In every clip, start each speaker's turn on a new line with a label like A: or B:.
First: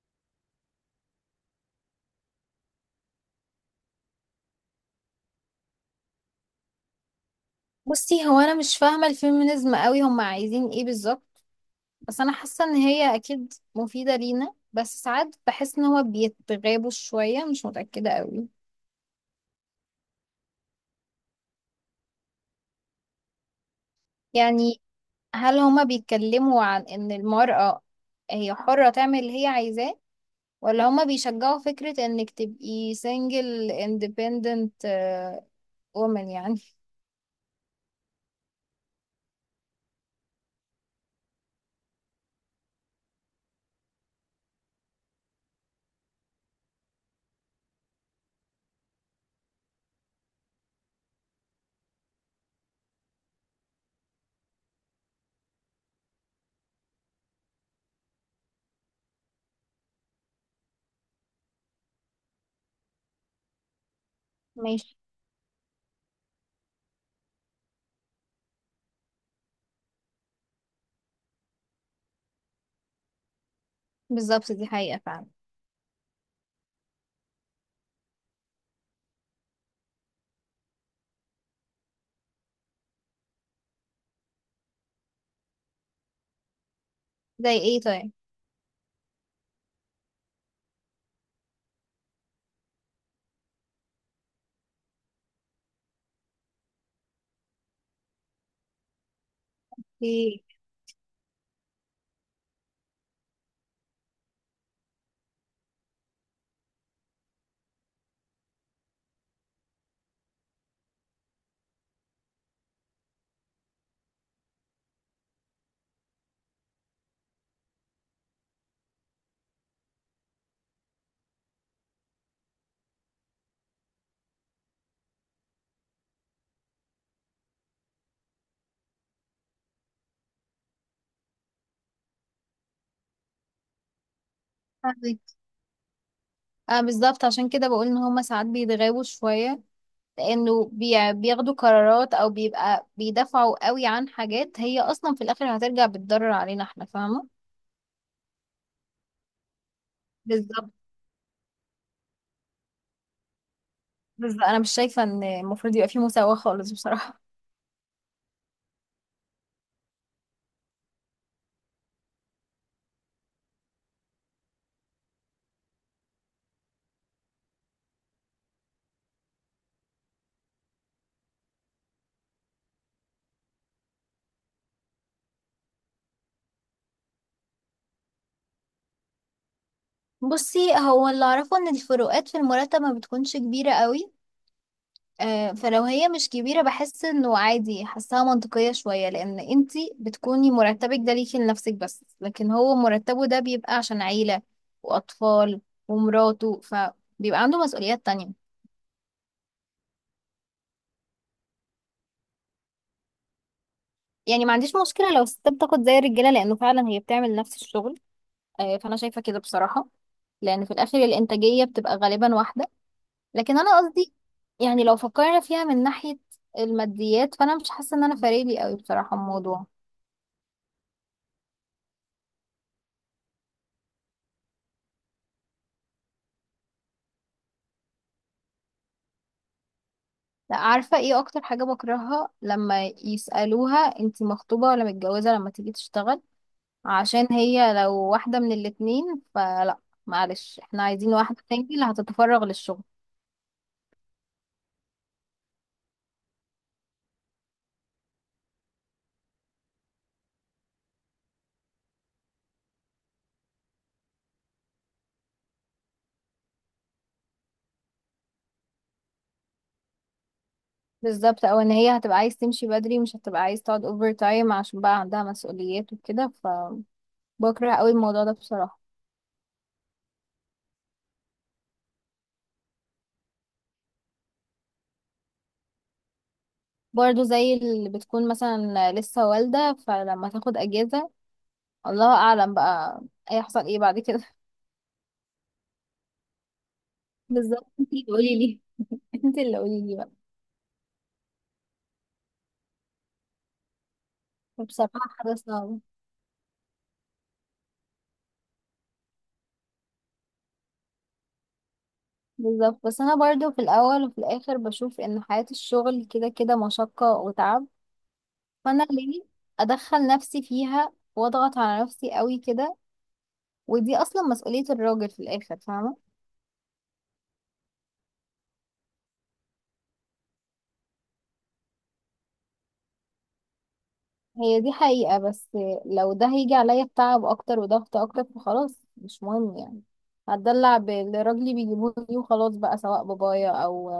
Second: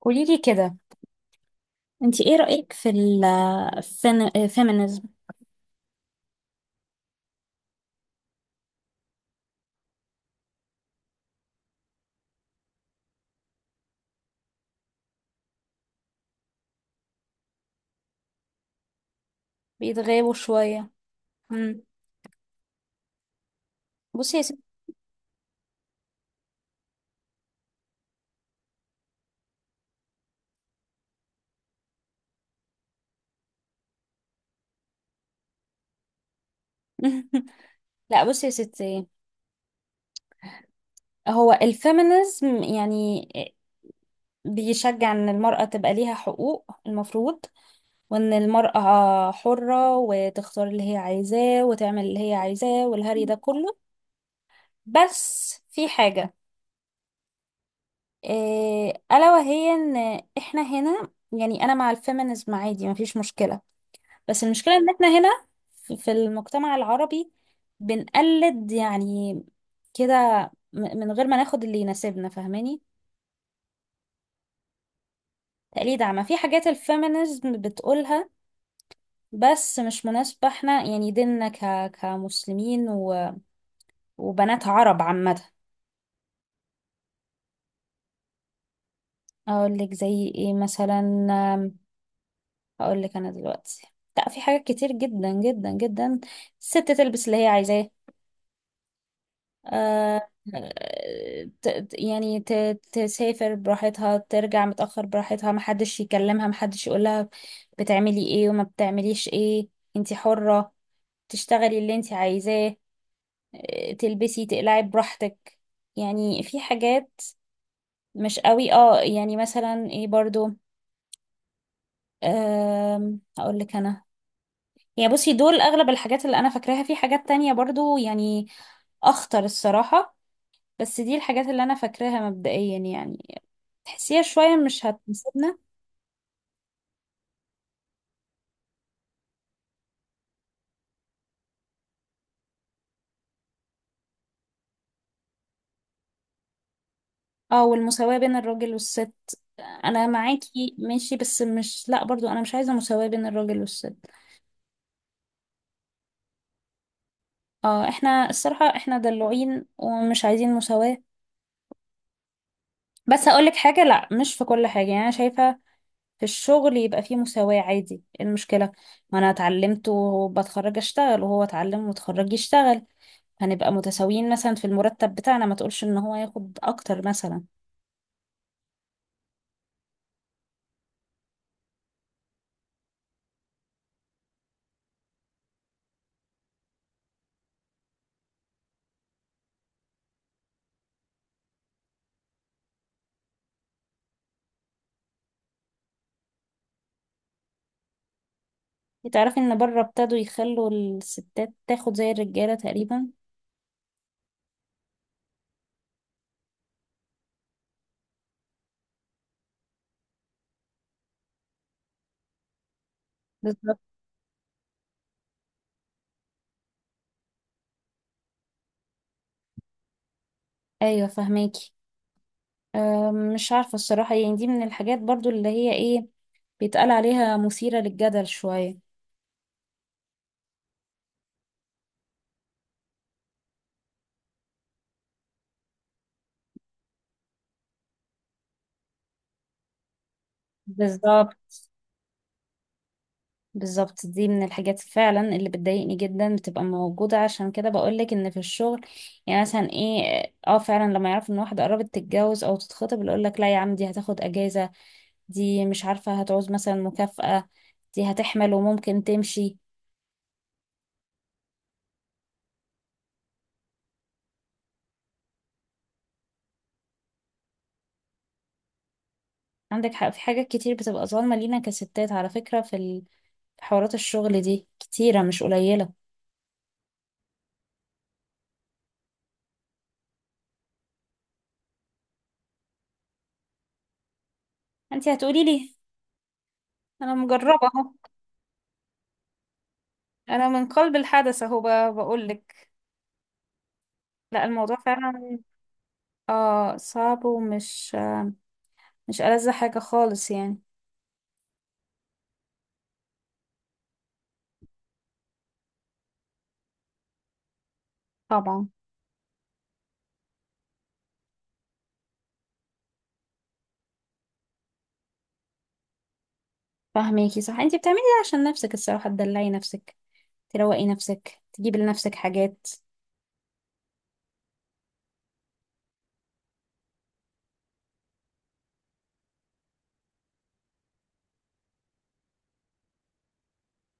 A: قوليلي كده، انت ايه رأيك في ال feminism؟
B: بصي، هو انا مش فاهمه الفيمينيزم قوي. هم عايزين ايه بالظبط؟ بس انا حاسه ان هي اكيد مفيده لينا، بس ساعات بحس ان هو بيتغابوا شويه، مش متاكده قوي.
A: بيتغابوا شوية. مم. بصي يا ستي.
B: يعني هل هما بيتكلموا عن ان المراه هي حره تعمل اللي هي عايزاه، ولا هما بيشجعوا فكره انك تبقي سنجل اندبندنت وومن يعني؟
A: لا، بصي يا ستي. هو الفيمينيزم يعني بيشجع ان المرأة تبقى ليها حقوق المفروض، وان المرأة حرة وتختار اللي هي عايزاه وتعمل اللي هي عايزاه والهري ده كله. بس في حاجة، إيه، ألا وهي ان احنا هنا. يعني انا مع الفيمينيزم عادي، مفيش مشكلة. بس المشكلة ان
B: ماشي.
A: احنا هنا في المجتمع العربي بنقلد يعني كده، من غير ما ناخد اللي يناسبنا، فاهماني؟
B: بالظبط، دي حقيقه فعلا.
A: تقليد، عما في حاجات الفيمينيزم بتقولها بس مش مناسبة. احنا يعني ديننا كمسلمين وبنات عرب عامة.
B: زي ايه طيب؟
A: اقول لك زي ايه مثلا؟ اقول لك انا دلوقتي. لا، في حاجات كتير جدا جدا جدا. الست تلبس اللي هي عايزاه. آه،
B: ايه.
A: آه، تسافر براحتها، ترجع متأخر براحتها، محدش يكلمها محدش يقولها بتعملي ايه وما بتعمليش ايه. انتي حرة تشتغلي اللي انتي عايزاه. آه، تلبسي تقلعي براحتك. يعني في حاجات مش قوي، اه يعني مثلا ايه برضو. هقول لك انا، يعني بصي دول اغلب الحاجات اللي انا فاكراها، في حاجات تانية برضو يعني اخطر الصراحة، بس دي الحاجات اللي انا فاكراها مبدئيا يعني. تحسيها شوية مش
B: فاهمك.
A: هتناسبنا.
B: اه بالظبط، عشان كده بقول ان هما ساعات بيتغابوا شويه، لانه بياخدوا قرارات او بيبقى بيدافعوا قوي عن حاجات هي اصلا في الاخر هترجع بتضرر علينا احنا، فاهمه؟
A: اه، والمساواة بين الراجل والست، انا
B: بالظبط.
A: معاكي ماشي، بس مش، لا برضو انا مش عايزة مساواة بين الراجل والست.
B: بالظبط انا مش شايفه ان المفروض يبقى في مساواه خالص بصراحه.
A: اه، احنا الصراحة احنا دلوعين ومش عايزين مساواة. بس هقولك حاجة، لا مش في كل حاجة، يعني انا شايفة في الشغل يبقى فيه مساواة عادي، إيه المشكلة؟ ما انا اتعلمت وبتخرج اشتغل، وهو اتعلم وتخرج يشتغل، هنبقى متساويين مثلا في المرتب بتاعنا، ما تقولش ان هو ياخد اكتر مثلا.
B: بصي هو اللي اعرفه ان الفروقات في المرتب ما بتكونش كبيره قوي. آه، فلو هي مش كبيره بحس انه عادي، حاساها منطقيه شويه، لان انتي بتكوني مرتبك ده ليكي لنفسك بس، لكن هو مرتبه ده بيبقى عشان عيله واطفال ومراته، فبيبقى عنده مسؤوليات تانية.
A: تعرفي ان بره ابتدوا يخلوا الستات تاخد زي الرجاله تقريبا.
B: يعني ما عنديش مشكلة لو الستات بتاخد زي الرجالة، لأنه فعلا هي بتعمل نفس الشغل. آه، فأنا شايفة كده بصراحة، لأن في الآخر الإنتاجية بتبقى غالبا واحدة. لكن أنا
A: بالظبط.
B: قصدي، يعني لو فكرنا فيها من ناحية الماديات، فأنا مش حاسة إن أنا فارقلي قوي بصراحة الموضوع.
A: ايوه، فهماكي. مش عارفه الصراحه، يعني دي من الحاجات برضو اللي هي ايه، بيتقال عليها مثيره للجدل شويه.
B: لا، عارفة إيه أكتر حاجة بكرهها؟ لما يسألوها أنتي مخطوبة ولا متجوزة لما تيجي تشتغل، عشان هي لو واحدة من الاتنين فلا، معلش، احنا عايزين
A: بالظبط،
B: واحدة تاني اللي هتتفرغ للشغل.
A: بالظبط، دي من الحاجات فعلا اللي بتضايقني جدا بتبقى موجوده، عشان كده بقولك ان في الشغل، يعني مثلا ايه. اه فعلا، لما يعرف ان واحده قربت تتجوز او تتخطب، اللي يقولك لا يا عم دي هتاخد اجازه، دي مش عارفه هتعوز مثلا مكافاه، دي هتحمل وممكن تمشي.
B: بالظبط، او ان هي هتبقى عايز تمشي بدري، مش هتبقى عايز تقعد اوفر تايم عشان بقى عندها مسؤوليات وكده، فبكره قوي الموضوع ده بصراحة.
A: عندك حق، في حاجات كتير بتبقى ظالمة لينا كستات على فكرة، في حوارات الشغل دي كتيرة مش قليلة.
B: برضو زي اللي بتكون مثلا لسه والدة، فلما تاخد اجازة الله اعلم بقى هيحصل ايه بعد كده.
A: انت هتقولي لي، انا مجربة
B: بالظبط،
A: اهو.
B: انت اللي قولي لي. انت اللي قولي لي بقى.
A: انا من قلب الحدث اهو، بقول لك. لا الموضوع
B: بصراحة حاجة
A: فعلا،
B: صعبة.
A: اه صعب، ومش مش ألذ حاجة خالص يعني.
B: بالظبط، بس انا برضو في الاول وفي الاخر بشوف ان حياة الشغل كده كده مشقة وتعب،
A: طبعا.
B: فانا ليه ادخل نفسي فيها واضغط على نفسي قوي كده؟ ودي اصلا مسؤولية الراجل في الاخر، فاهمة.
A: فاهميكي صح، انت بتعملي ده عشان نفسك الصراحة، تدلعي نفسك، تروقي نفسك، تجيبي لنفسك حاجات.
B: هي دي حقيقة، بس لو ده هيجي عليا بتعب اكتر وضغط اكتر فخلاص مش مهم يعني. هتدلع باللي راجلي بيجيبوه لي وخلاص بقى، سواء بابايا او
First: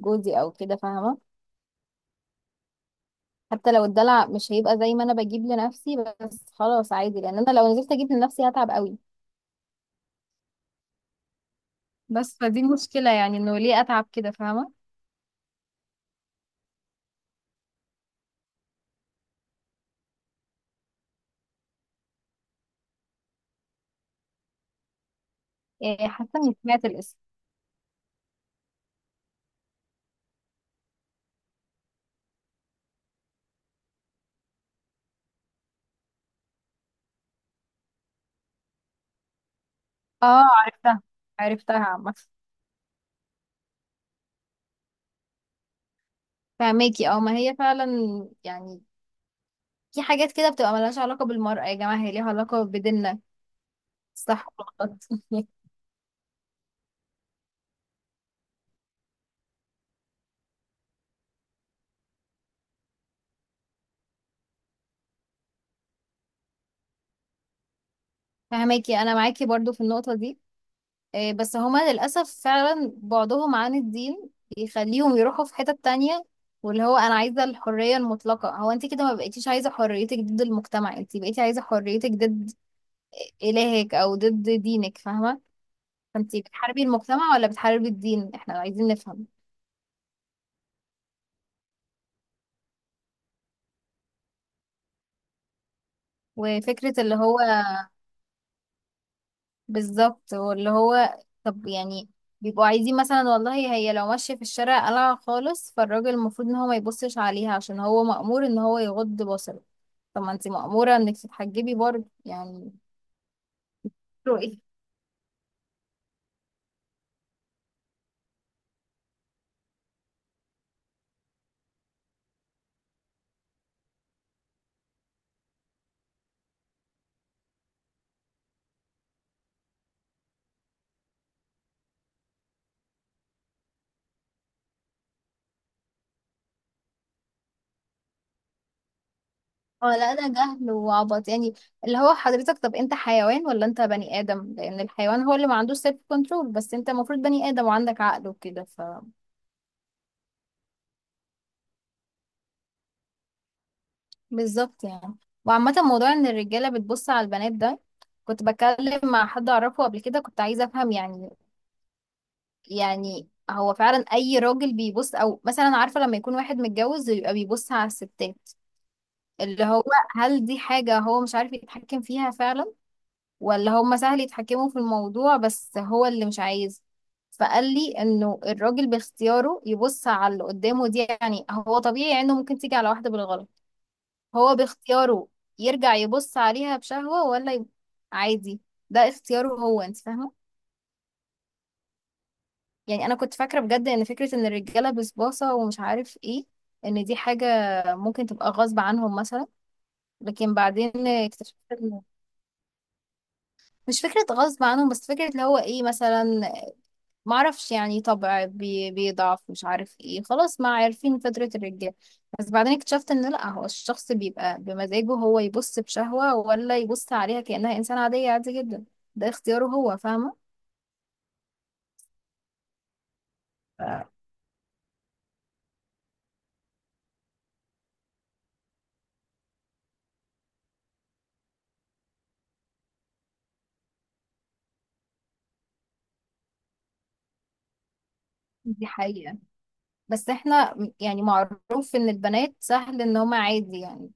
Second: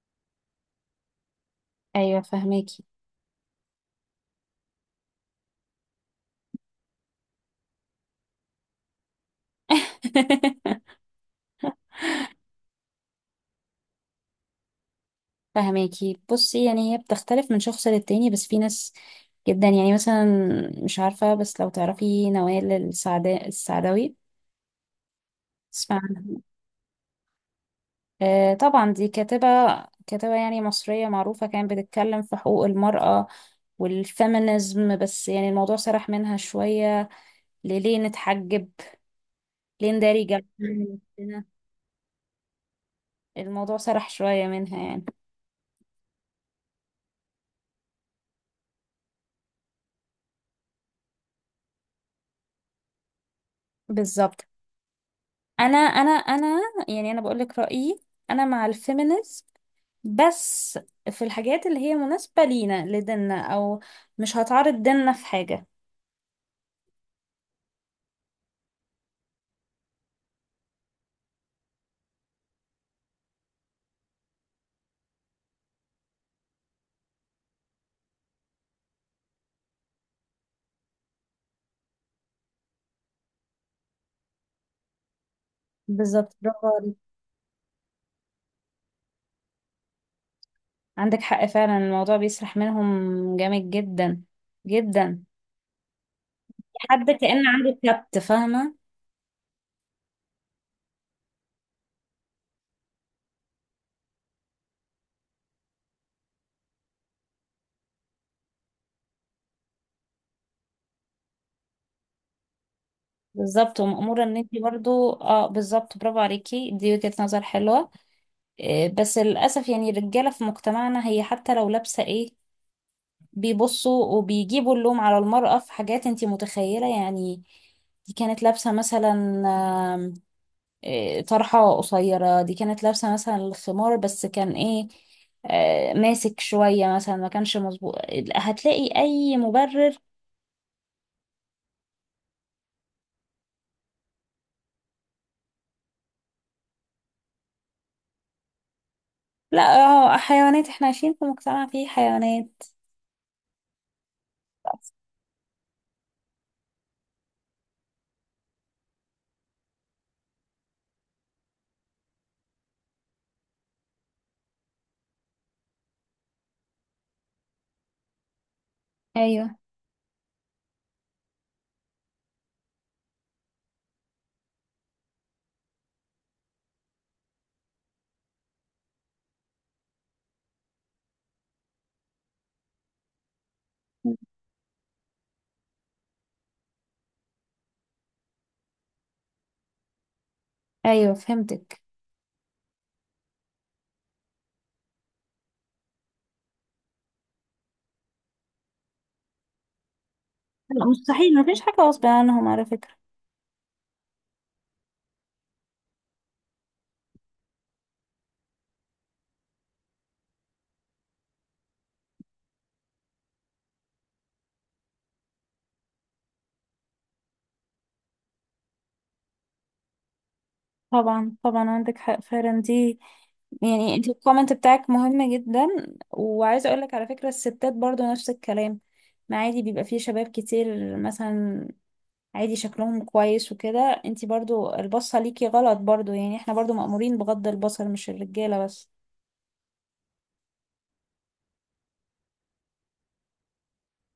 B: جوزي او كده، فاهمة.
A: ايوه فاهماكي.
B: حتى لو الدلع مش هيبقى زي ما انا بجيب لنفسي، بس خلاص عادي، لان انا لو نزلت اجيب لنفسي هتعب قوي. بس فدي المشكلة يعني، انه ليه اتعب كده، فاهمة؟
A: فهماكي. بصي يعني هي بتختلف من شخص للتاني، بس في ناس جدا، يعني مثلا مش عارفة، بس لو تعرفي نوال السعداوي، تسمع
B: إيه، حاسة
A: عنها؟
B: اني سمعت الاسم.
A: آه طبعا، دي كاتبة، كاتبة يعني مصرية معروفة، كانت بتتكلم في حقوق المرأة والفيمينيزم، بس يعني الموضوع سرح منها شوية، لليه نتحجب، ليه نداري
B: اه عرفتها،
A: جلدنا.
B: عرفتها عامة.
A: الموضوع سرح شوية منها يعني.
B: فهماكي. اه، ما هي فعلا يعني في حاجات كده بتبقى ملهاش علاقة بالمرأة يا جماعة، هي ليها علاقة بديننا،
A: بالظبط.
B: صح ولا غلط؟
A: انا، يعني انا بقول لك رأيي، انا مع الفيمينيزم، بس في الحاجات اللي هي مناسبة لينا لديننا، أو مش هتعرض ديننا في حاجة.
B: فهماكي، أنا معاكي برضو في النقطة دي. إيه، بس هما للأسف فعلا بعدهم عن الدين بيخليهم يروحوا في حتة تانية. واللي هو أنا عايزة الحرية المطلقة، هو أنت كده ما بقيتيش عايزة حريتك ضد المجتمع، أنت بقيتي عايزة حريتك ضد إلهك أو ضد دينك، فاهمة؟
A: بالظبط،
B: فأنت
A: برافو
B: بتحاربي
A: عليك.
B: المجتمع ولا بتحاربي الدين؟ إحنا عايزين نفهم.
A: عندك حق فعلا، الموضوع بيسرح منهم جامد جدا جدا.
B: وفكرة
A: حد
B: اللي هو،
A: كأن عنده كبت، فاهمة.
B: بالظبط، واللي هو، طب يعني بيبقوا عايزين مثلا والله هي لو ماشية في الشارع قلعة خالص، فالراجل المفروض ان هو ما يبصش عليها عشان هو مأمور ان هو يغض بصره، طب ما انت مأمورة انك تتحجبي برضه يعني.
A: بالظبط، ومأمورة ان انتي
B: رؤية.
A: برضو، اه بالظبط، برافو عليكي، دي وجهة نظر حلوة. إيه، بس للأسف يعني الرجالة في مجتمعنا، هي حتى لو لابسة ايه بيبصوا وبيجيبوا اللوم على المرأة في حاجات انتي متخيلة يعني. دي كانت لابسة مثلا آه، طرحة قصيرة، دي كانت لابسة مثلا الخمار بس كان ايه، آه، ماسك شوية مثلا ما كانش مظبوط، هتلاقي أي
B: اه
A: مبرر.
B: لا، ده جهل وعبط يعني. اللي هو حضرتك طب انت حيوان ولا انت بني آدم؟ لأن الحيوان هو اللي ما عندوش سيلف كنترول، بس انت المفروض بني آدم وعندك عقل وكده.
A: لا، اه حيوانات، احنا عايشين في مجتمع فيه حيوانات.
B: بالظبط يعني. وعامة، موضوع ان الرجالة بتبص على البنات ده، كنت بتكلم مع حد اعرفه قبل كده، كنت عايزة افهم يعني، يعني هو فعلا اي راجل بيبص؟ او مثلا عارفة لما يكون واحد متجوز ويبقى بيبص على الستات،
A: أيوه.
B: اللي هو هل دي حاجة هو مش عارف يتحكم فيها فعلا، ولا هما سهل يتحكموا في الموضوع بس هو اللي مش عايز؟ فقال لي انه الراجل باختياره يبص على اللي قدامه، دي يعني هو طبيعي انه ممكن تيجي على واحدة بالغلط، هو باختياره يرجع يبص عليها بشهوة ولا عادي، ده اختياره هو، انت فاهمة.
A: أيوه فهمتك.
B: يعني انا كنت فاكرة بجد ان فكرة ان الرجالة بسباسة ومش عارف ايه، ان دي حاجة ممكن تبقى غصب عنهم مثلا، لكن
A: لا
B: بعدين
A: مستحيل،
B: اكتشفت
A: مفيش حاجة غصب عنهم على فكرة.
B: مش فكرة غصب عنهم، بس فكرة اللي هو ايه مثلا، ما اعرفش يعني طبع بيضعف، مش عارف ايه، خلاص ما عارفين فطرة الرجال. بس بعدين اكتشفت ان لا، هو الشخص بيبقى بمزاجه هو، يبص بشهوة ولا يبص عليها كأنها انسان عادية عادي جدا، ده اختياره هو، فاهمة.
A: طبعا، طبعا، عندك حق فعلا، دي يعني انت الكومنت بتاعك مهم جدا، وعايزه اقول لك على فكره، الستات برضو نفس الكلام، ما عادي بيبقى فيه شباب كتير مثلا عادي شكلهم كويس وكده، انتي برضو البصة ليكي غلط برضو، يعني احنا برضو مأمورين بغض البصر، مش الرجالة
B: دي
A: بس.
B: حقيقة، بس احنا يعني معروف ان البنات سهل ان هما عادي يعني،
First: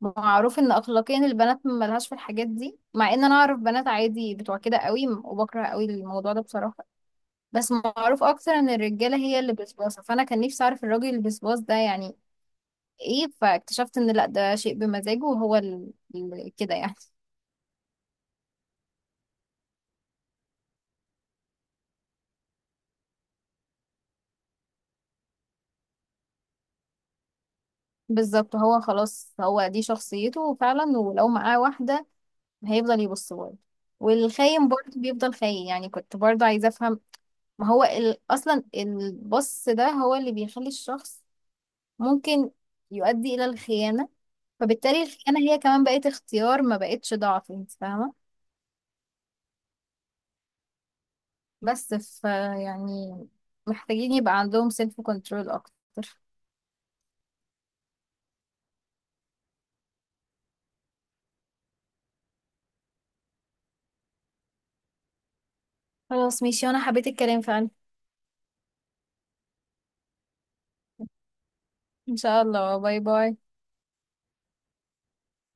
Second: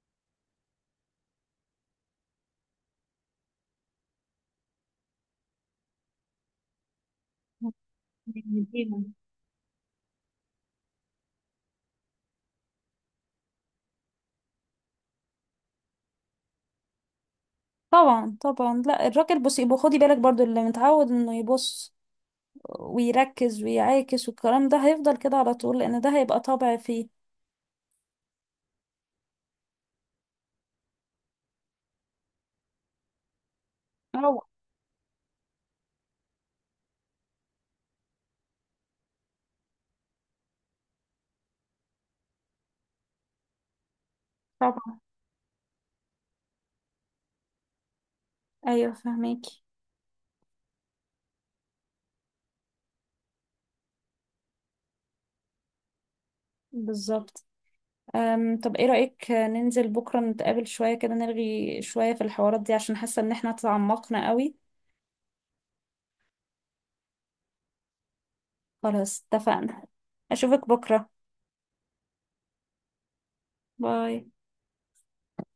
B: معروف ان اخلاقيا البنات ملهاش في الحاجات دي، مع ان انا اعرف بنات عادي بتوع كده قوي وبكره قوي الموضوع ده بصراحة، بس معروف اكتر ان
A: بيديهم.
B: الرجاله هي اللي بسباسه، فانا كان نفسي اعرف الراجل البسباس ده يعني ايه. فاكتشفت ان لا، ده شيء بمزاجه وهو كده يعني.
A: طبعا، طبعا، لا الراجل بصي يبقى خدي بالك برضو، اللي متعود انه يبص ويركز ويعاكس والكلام ده هيفضل كده على طول، لان ده هيبقى طبع فيه.
B: بالظبط، هو خلاص هو دي شخصيته فعلا، ولو معاه واحده هيفضل يبص برضه،
A: اه
B: والخاين برضه بيفضل خاين يعني، كنت برضه عايزه افهم. ما هو اصلا البص ده هو اللي بيخلي الشخص ممكن يؤدي الى الخيانه،
A: طبعا.
B: فبالتالي الخيانه هي كمان بقت اختيار، ما بقتش ضعف، انت فاهمه.
A: ايوه فهميكي.
B: بس ف يعني محتاجين يبقى عندهم سيلف كنترول اكتر.
A: بالظبط. طب ايه رأيك ننزل بكرة نتقابل شوية كده، نلغي شوية في الحوارات دي، عشان حاسة ان احنا تعمقنا قوي.
B: خلاص ماشي، وانا حبيت الكلام فعلا.
A: خلاص اتفقنا، اشوفك بكرة.
B: ان شاء الله، باي باي.
A: باي.